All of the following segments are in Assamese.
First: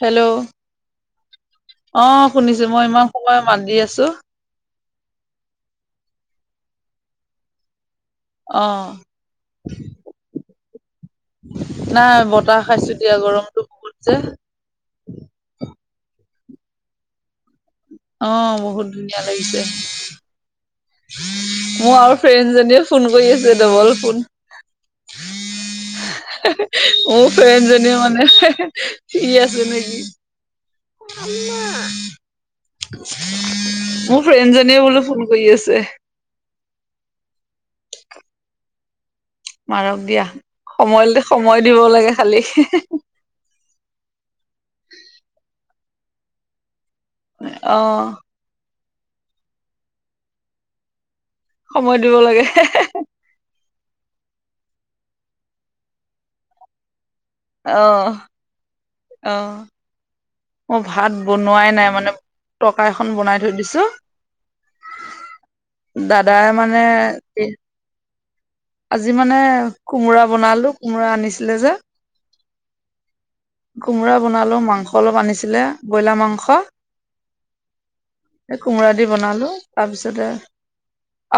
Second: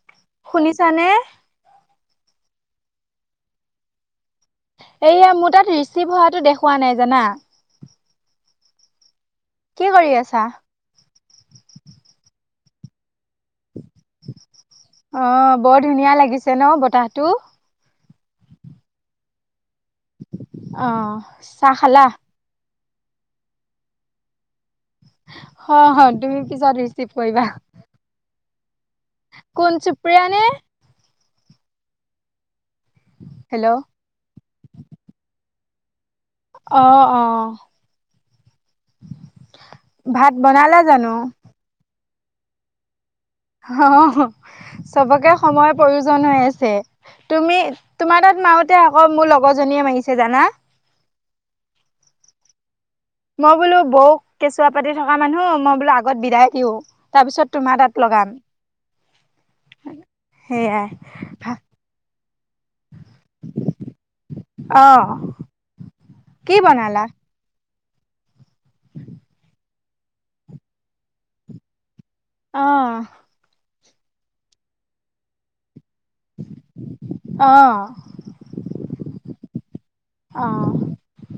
হেল্ল'। শুনিছানে? অ', শুনিছো, মই ইমান সময় মাত দি আছো। এইয়া মোৰ তাত ৰিচিভ হোৱাটো দেখুওৱা নাই জানা। অ'। কি কৰি আছা? নাই বতাহ খাইছো দিয়া, গৰমতটো বহুত যে। অ', বৰ ধুনীয়া লাগিছে ন বতাহটো? অ', বহুত ধুনীয়া লাগিছে। অ'। চাহ মোৰ খালা? আৰু ফ্ৰেণ্ডজনীয়ে ফোন কৰি আছে ডবল ফোন। [inaudible] অ', তুমি পিছত ৰিচিভ মোৰ কৰিবা, ফ্ৰেণ্ডজনীয়ে মানে ফ্ৰী আছে কোন নেকি সুপ্ৰিয়া নে? [unintelligible] হেল্ল'। মোৰ ফ্ৰেণ্ডজনীয়ে মোলে ফোন কৰি আছে। অ', অ', মাৰক দিয়া ভাত বনালা সময় জানো? [unintelligible] দিব লাগে খালি। অহ, অ', চবকে সময়ৰ প্ৰয়োজন হৈ আছে। তুমি, অ তোমাৰ তাত মাৰোতে আকৌ মোৰ লগৰ জনীয়ে মাৰিছে জানা। সময় দিব লাগে। মই বোলো বৌক কেঁচুৱা পাতি থকা মানুহ, মই বোলো আগত বিদায় দিওঁ। তাৰপিছত তোমাৰ তাত অহ, লগাম অ', মই সেয়াই, ভাত বনোৱাই নাই মানে টকা এখন বনাই থৈ দিছো, অ'। দাদাই কি মানে বনালা? [unintelligible] আজি মানে কোমোৰা বনালো, কোমোৰা আনিছিলে যে। অ'। কোমোৰা বনালো, মাংস অলপ আনিছিলে ব্ৰইলাৰ মাংস। অ', এ কোমোৰা দি বনালোঁ, তাৰপিছতে অ',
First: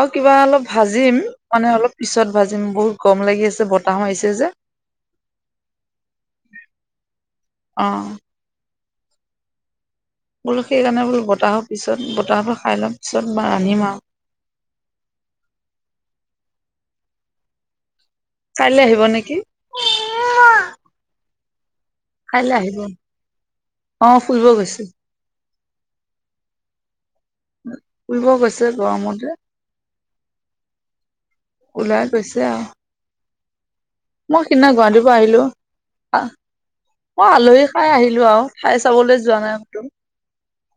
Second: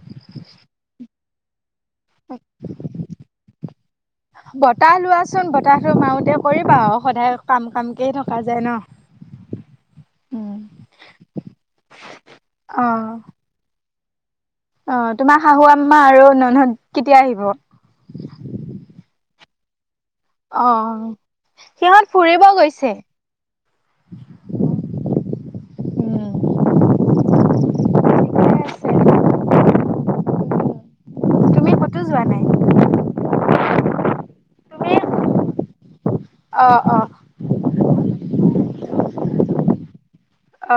আৰু কিবা অলপ ভাজিম, মানে অলপ পিছত ভাজিম, বহুত গৰম লাগি আছে বতাহ মাৰিছে যে। [unintelligible] লোৱাচোন বতাহটো মাৰোতে কৰিবা আৰু সদায় কাম অ কামকেই থ [unintelligible] যাই ন। বোলো সেইকাৰণে বোলো, বতাহৰ পিছত বতাহটো খাই লোৱা অ', পিছত [unintelligible] ৰান্ধিম আৰু। অ, তোমাৰ শাহু আম্মা আৰু ন'ন হত কেতিয়া আহিব? কাইলৈ আহিব নেকি? অ, সিহঁত ফুৰিব কাইলৈ আহিব। গৈছে। অ, ফুৰিব গৈছো। ফুৰিব গৈছে গৰমতে। তুমি ক'তো ওলাই যোৱা নাই? গৈছে আৰু। মই সেইদিনা তুমি গুৱাহাটী পৰা আহিলো। আহ', অ', অ', মই আলহী খাই আহিলো, আৰু ঠাই চাবলৈ যোৱা নাই, অ, কতো। অ,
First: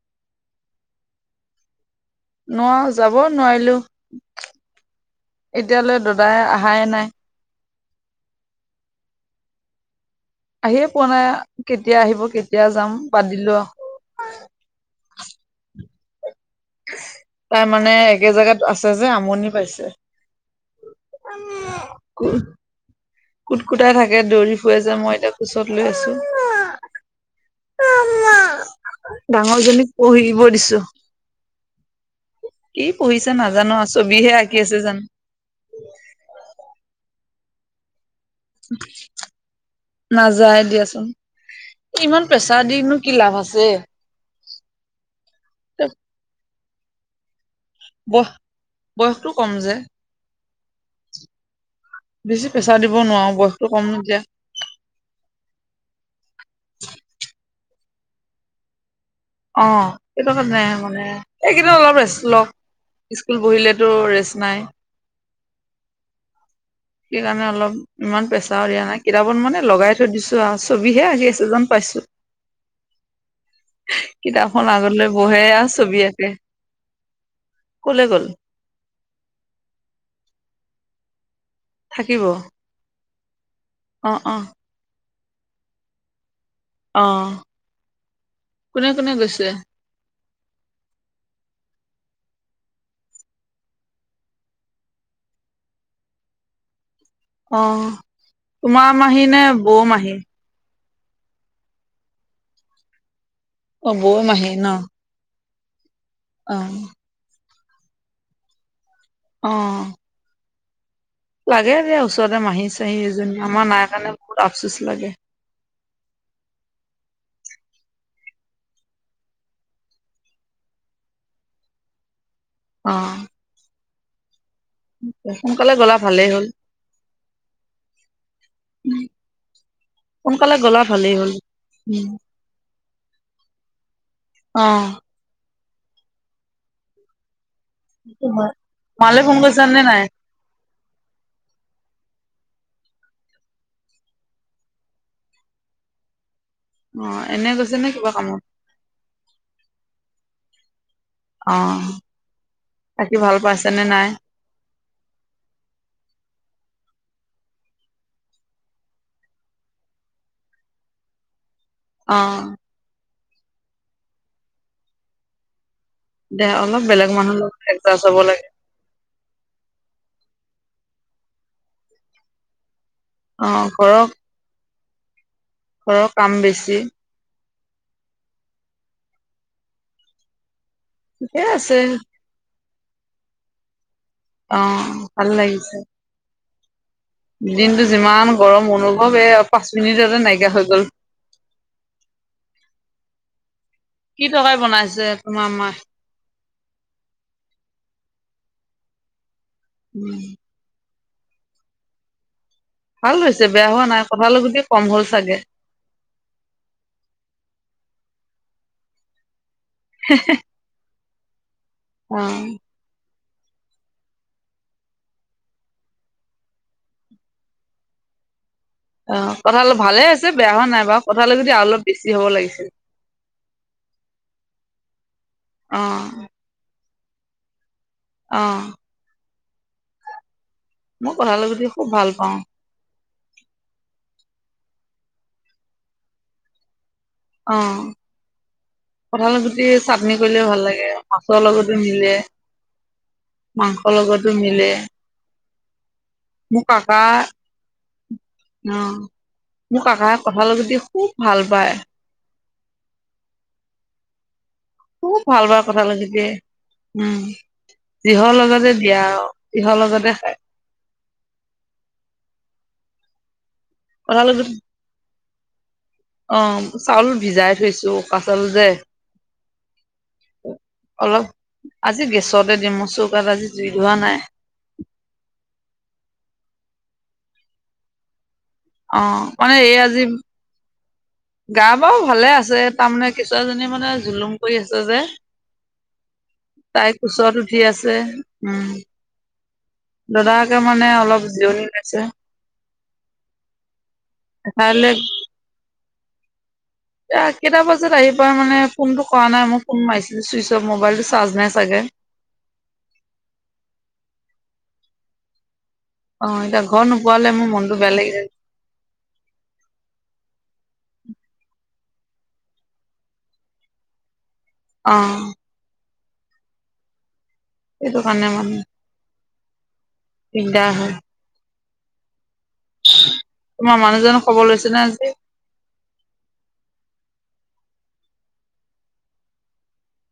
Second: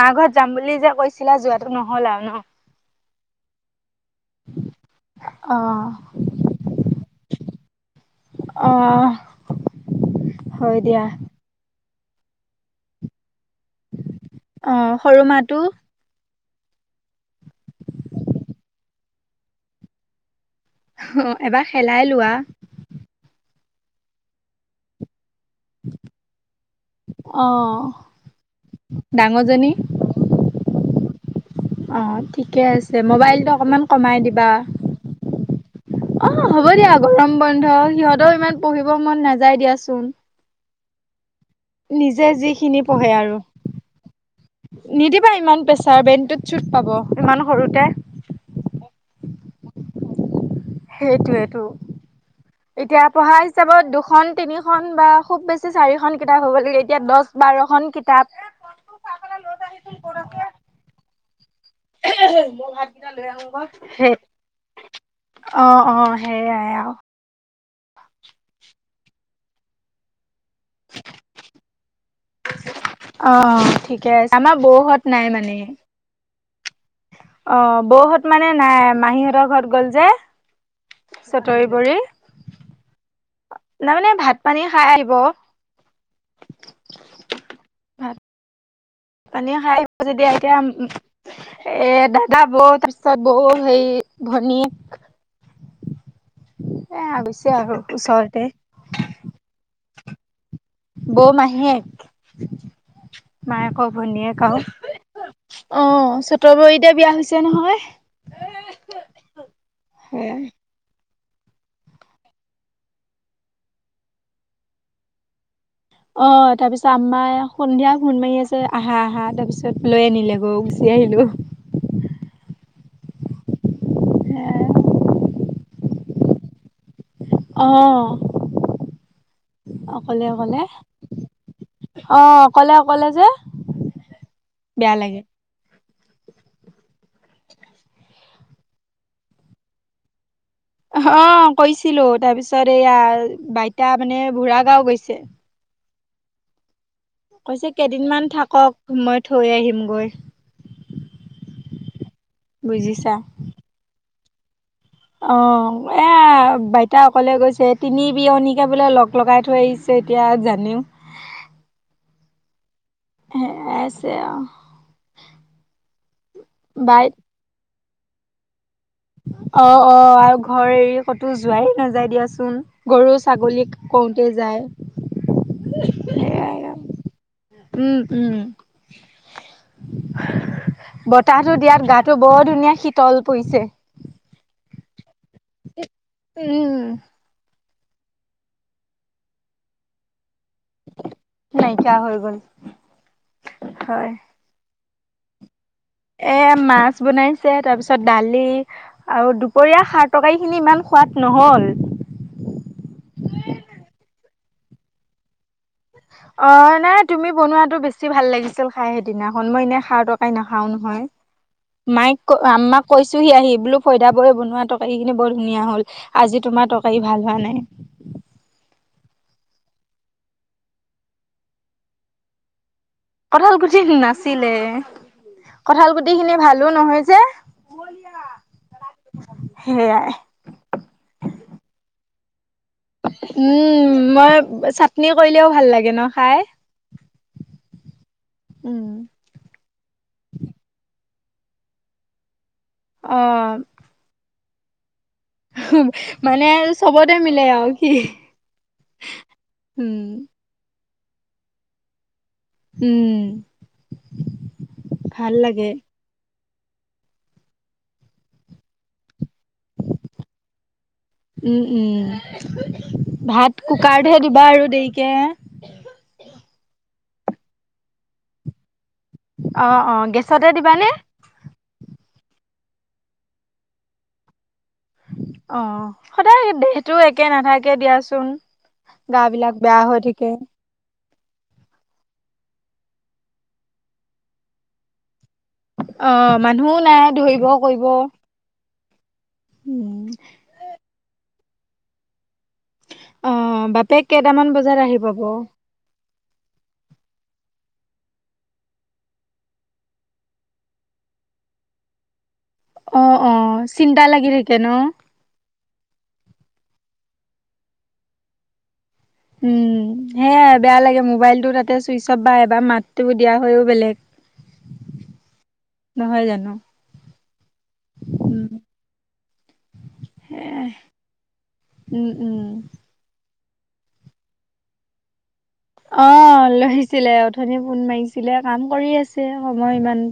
মা ঘৰত যাম বুলি যে কৈছিলা যোৱাতটো নহ'ল আৰু ন। নোৱাৰো, যাবও নোৱাৰিলো, এতিয়ালৈ দাদাই আহাই নাই। অহ, আহিয়ে পোৱা নাই কেতিয়া আহিব কেতিয়া যাম বাদ দিলো, আৰু। অ, সৰু মাটো তাই মানে একে জেগাত আছে যে, আমনি পাইছে। এবাৰ খেলাই লোৱা। কুট-কুটাই থাকে, দৌৰি ফুৰি যে মই এই কোচত লৈ আছো, অ', ডাঙৰ ডাঙৰজনী জনীক পঢ়িব দিছো। অ, ঠিকে কি আছে পঢ়িছে ম'বাইলটো নাজানো অকণমান আও কমাই ছবিহে দিবা। আঁকি আছে জানো অ, হ'ব দিয়া, গৰম বন্ধ সিহঁতেও ইমান পঢ়িব মন নাযায় দিয়াচোন। যাই দিয়াচোন, ইমান নিজে প্ৰেছাৰ যিখিনি দিনো পঢ়ে কি আৰু লাভ আছে। নিদিবা ইমান প্ৰেছাৰ বেইণটোত চুট পাব ইমান সৰুতে। বয় বয়সটো কম যে। সেইটোয়েটো বেছি প্ৰেছাৰ দিব এতিয়া নোৱাৰো পঢ়া বয়সটো হিচাপত কম এতিয়া দুখন তিনিখন বা খুব বেছি চাৰিখন কিতাপ হ'ব লাগে, এতিয়া দহ-বাৰখন কিতাপ। অ, সেইটো [inaudible] এইকিদিন অলপ ৰেষ্ট লও, স্কুল পঢ়িলেতো সেই ৰেষ্ট নাই। অ, অ, সেইয়াই আৰু। সেই কাৰণে অলপ ইমান প্ৰেছাৰ দিয়া নাই কিতাপত মানে লগাই থৈ দিছো আৰু ছবিহে আকি আছে যেন পাইছো। অ, ঠিকে আছে, আমাৰ কিতাপখন বহত আগলৈ নাই বহে মানে। [unintelligible] অ, কলে বহত গ'ল মানে নাই মাহী হঁতৰ ঘৰত গ'ল যে। চতৰি বৰি, থাকিব অ তাৰমানানে অ ভাত পানী খাই আহিব। অ, ভাত কোনে কোনে গৈছে পানী খাই যদি এতিয়া এ, দাদা বৌ, তাৰপিছত বৌ, সেই ভনীয়েক। এ, গৈছে অ আৰু ওচৰতে। তোমাৰ মাহী নে, বৌ মাহী? বৌ মাহীয়েক, মায়েক অ বৌ ভনীয়েক মাহী আৰু। ন অ, চতৱৰী দে, অ বিয়া হৈছে নহয়। অ, [inaudible] লাগে এয়া ওচৰতে মাহী-চাহী এজনী, আমাৰ নাই কাৰণে বহুত আফচোচ লাগে। অ, তাৰ পিছত আম্মাই সন্ধিয়া ফোণ মাৰি আছে, আহা আহা তাৰ পিছত লৈ আনিলে গৈ গুচি আহিলো। অ, সোনকালে গ'লা ভালেই হ'ল। অঁ অকলে সোনকালে অকলে, গ'লা ভালেই হ'ল উম অ। অকলে অকলে যে, অ বেয়া লাগে। তোমাৰ, মালে ফোন কৰিছা নে নাই? অ কৈছিলো তাৰ পিছত এইয়া বাইতা মানে বুঢ়া গাও গৈছে। অ', এনে কৈছে গৈছে নে কেইদিন কিবা মান কামত? থাকক, মই থৈ আহিম গৈ। অ, বুজিছা বাকি ভাল পাইছে নে নাই? অ এ বাইতা অকলে গৈছে তিনি বিয়নীকে বোলে লগ লগাই থৈ আহিছে। এতিয়া জানিম। অঁ এহ এ আছে আও। দে অলপ বেলেগ বাইত মানুহ লগ একচাইজ হ'ব লাগে। অ অ আৰু ঘৰ এৰি কতো যোৱাই নাযায় দিয়াচোন। গৰু, অ', ছাগলীক ঘৰৰ কওঁতে যায়। ঘৰৰ কাম সেয়াই বেছি। আৰু উম উম। ঠিকে বতাহটো আছে দিয়াত গাটো বৰ ধুনীয়া শীতল পৰিছে। অ, ভাল লাগিছে। উম। দিনতটো যিমান গৰম অনুভৱ এ পাঁচ মিনিটতে নাইকিয়া হৈ গ'ল। নাইকিয়া হৈ গল, হয়। কি তৰকাৰি বনাইছে তোমাৰ মায়ে? এ মাছ বনাইছে তাৰ পিছত দালি আৰু দুপৰীয়া সাৰ উম, তৰকাৰি খিনি ইমান- সোৱাদ নহ'ল। ভাল হৈছে বেয়া হোৱা নাই কঁঠাল গুটি কম হ'ল চাগে? অ নাই তুমি বনোৱাতো বেছি ভাল লাগিছিল খাই সেইদিনাখন মই এনেই খা টকাই নাখা- খাওঁ নহয়। মায়ক অ'। আমাক। কৈছোহি আহি বোলো ফৈয়দা বৌ বনোৱা তৰকাৰী খিনি বৰ ধুনীয়া হ'ল। আজি তোমাৰ তৰকাৰী ভাল হোৱা নাই। অ কঁঠাল ভালে আছে বেয়া হোৱা নাই বাৰু কঁঠাল গুটি আৰু অলপ বেছি হ'ব লাগিছে। কঁঠাল গুটি নাছিলে, কঁঠাল অ', গুটি খিনি ভালো নহয় যে। অঁ। সেইয়াই। মই কঁঠাল গুটি খুব ভাল পাওঁ। উম মই চাটনি কৰিলেও ভাল লাগে ন খাই? অঁ। উম। কঁঠাল গুটি চাটনি কৰিলেও ভাল লাগে মাছৰ লগতো মিলে। অঁ। অলগতো মিলে। মানে মোৰ কাকা চবতে মিলে আৰু কি, উম। কঁঠাল গুটি খুব ভাল পায়। উম। খুব ভাল পাই কঁঠাল গুটিকে। উম, যিহৰ লগতে দিয়া হক সিহৰ লগতে খাই। উম উম ভাত কুকাৰতহে কঁঠাল দিবা গুটি আৰু দেৰিকে? অ চাউল ভিজাই থৈছো পাচল যে অঁ অঁ গেছতে দিবানে অলপ আজি গেছতে দিম মো চৌকাত আজি জুই ধৱা নাই অ সদায় দেহটো একে নাথাকে দিয়াচোন অ গা বিলাক মানে এই বেয়া হৈ আজি থাকে গা বাৰু ভালে আছে তাৰমানে কিছুুৱাজনী মানে জুলুম কৰি আছে যে অ মানুহো তাই নাই কোচত ধৰিব উঠি কৰিব আছে উম উম দদায়েকে মানে অলপ জিৰণি লৈছে অ বাপেক কেইটামান বজাত এঠাইলৈ আহিব ঘ এতিয়া কেইটা বজাত আহি পাই মানে ফোনটো কৰা নাই মই ফোন মাৰিছিলো চুইচ অফ মোবাইলটো চাৰ্জ নাই চাগে অঁ অঁ চিন্তা লাগি থাকে ন অ এতিয়া ঘৰ নোপোৱালে মোৰ মনটো বেয়া লাগি থাকে উম সেয়াই বেয়া লাগে মোবাইলটো তাতে চুইচ অফ এবাৰ মাতটো দিয়া হৈও বেলেগ অ নহয় জানো এইটো কাৰনে উম মানে সেয়াই দিগদাৰ হয় উম উম তোমাৰ মানুহজনৰ খবৰ লৈছিলা আজি? অ লৈছিলে অথনিয়ে ফোন মাৰিছিলে কাম কৰি আছে সময় ইমান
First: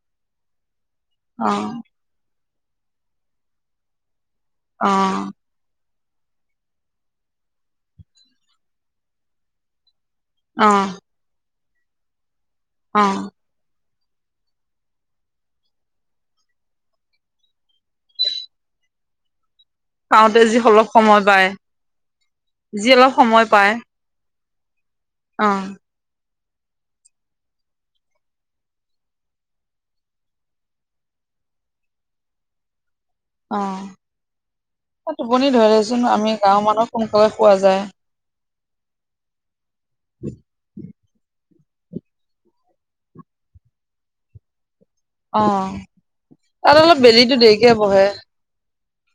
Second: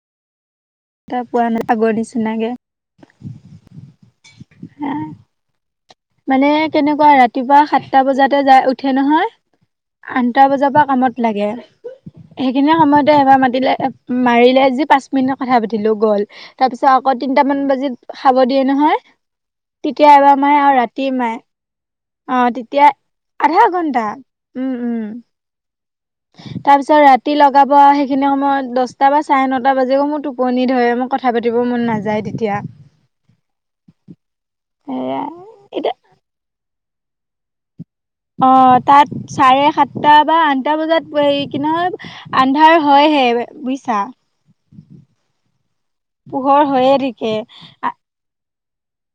তা পোৱা অ নাই আগৰ নিচিনাকে অ মানে তেনেকুৱা ৰাতিপুৱা সাতটা বজাতে যাই উঠে নহয় আঠটা অ বজাপা কামত লাগে সেইখিনি অ সময়তে এবাৰ মাতিলে মাৰিলে আজি পাঁচ মিনিটত কথা পাতিলো গ'ল তাৰ পিছত আকৌ তিনটামান বাজিত খাব দিয়ে নহয় তেতিয়া পাওঁতে এবাৰ যি মায়ে আৰু অলপ ৰাতি সময় মায়ে পায় অ তেতিয়া যি অলপ সময় আধা পায় ঘণ্টা উম উম অ তাৰ পিছত ৰাতি লগাব সেইখিনি সময়ত দশটা বা চাৰে নটা বাজে মোৰ টোপনি ধৰে মই কথ কথা পাতিব মন নাযায় তেতিয়া অ সেয়া এ টোপনি ধৰে এতিয়া দেচোন আমি গাঁওৰ মানুহক সোনকালে শুৱা যায় অ তাত চাৰে সাতটা বা আঠটা বজাত এই কি নহয় আন্ধাৰ হয়হে বুইছা অ পোহৰ তাত হৈয়ে অলপ থাকে বেলিটো দেৰিকে বহে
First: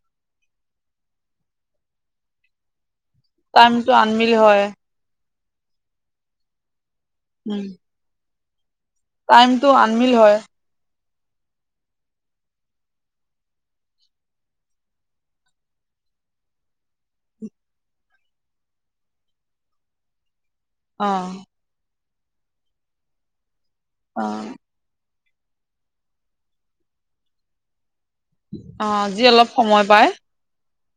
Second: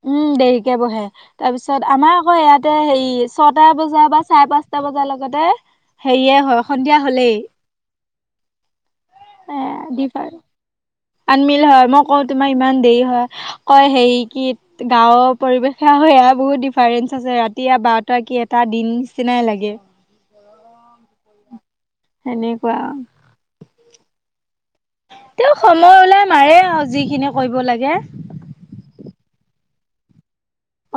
উম দেৰিকে বহে তাৰ পিছত আমাৰ আকৌ ইয়াতে হেৰি ছটা টাইমটো বজাই বা আনমিল চাৰে হয় পাঁচটা বজাৰ লগতে হেৰিয়ে হয় সন্ধিয়া হলেই উম এ টাইমটো আনমিল দিফাৰ হয় আনমিল হয় মই কওঁ তোমাৰ ইমান দেৰি হয় কয় হেৰি কি গাঁওৰ পৰিৱেশে এয়া বহুত ডিফাৰেন্ঞ্চ আছে ৰাতি আৰু বাৰটা কি এটা দিন নিচিনাই লাগে অ সেনেকুৱা অ তেওঁ সময় ওলাই মাৰে আৱ যিখিনি কৰিব লাগে অ যি অলপ সময় পাই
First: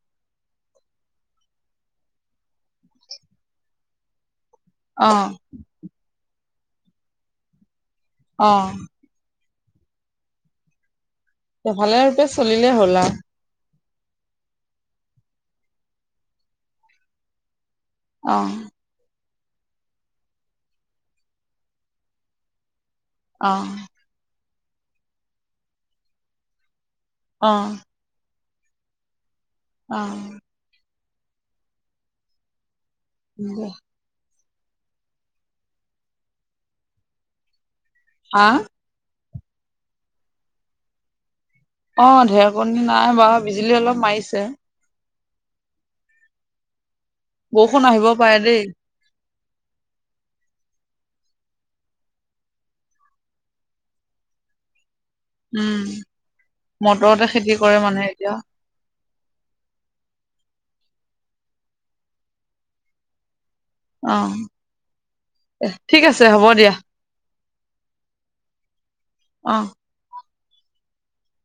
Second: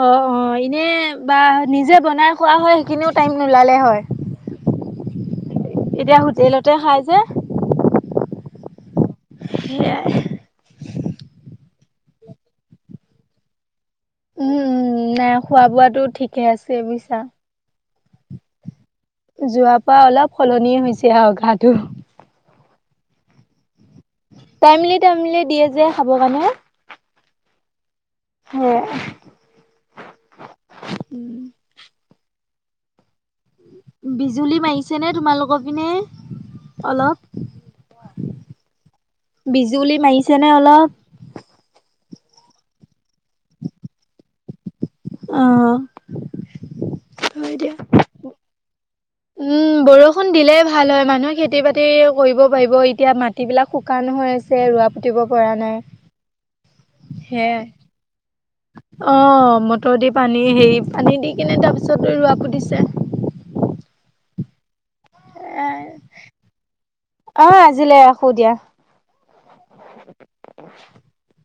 অ অ এনে বা নিজে বনাই খোৱা হয় সেইখিনিও টাইম নোলালে হয় অ এতিয়া হোটেলতে খাই যে অ সেয়াই এফালে ৰূপে চলিলে হ'ল আও উম উম নাই খোৱা বোৱাটো ঠিকহে আছে বুইছা অ যোৱাৰ পৰা অলপ সলনি হৈছে আৰু ঘাহটো অ টাইমলি টাইমলি দিয়ে যে খাবৰ কাৰণে অ সেয়ে অ উম দেহ বিজুলী মাৰিছে নে তোমালোকৰ পিনে অলপ হা বিজুলী মাৰিছে নে অলপ অ ঢেৰকণী নাই বাৰু বিজুলী অলপ মাৰিছে অ হয় দিয়া। বৰষুণ আহিব পাৰে দেই উম বৰষুণ দিলে ভাল হয় মানুহে খেতি বাতি কৰিব পাৰিব এতিয়া মাট মাটি বিলাক শুকান হৈ আছে ৰোৱা পুতিব পৰা উম নাই মটৰতে খেতি সেয়াই। কৰে মানুহে এতিয়া অ মটৰ দি পানী হেৰি পানী দি কিনে তাৰ পিছত ৰোৱা পুতিছে। অ এ ঠিক আছে হ'ব দিয়া অহ আজিলে ৰাখো দিয়া অ [inaudible]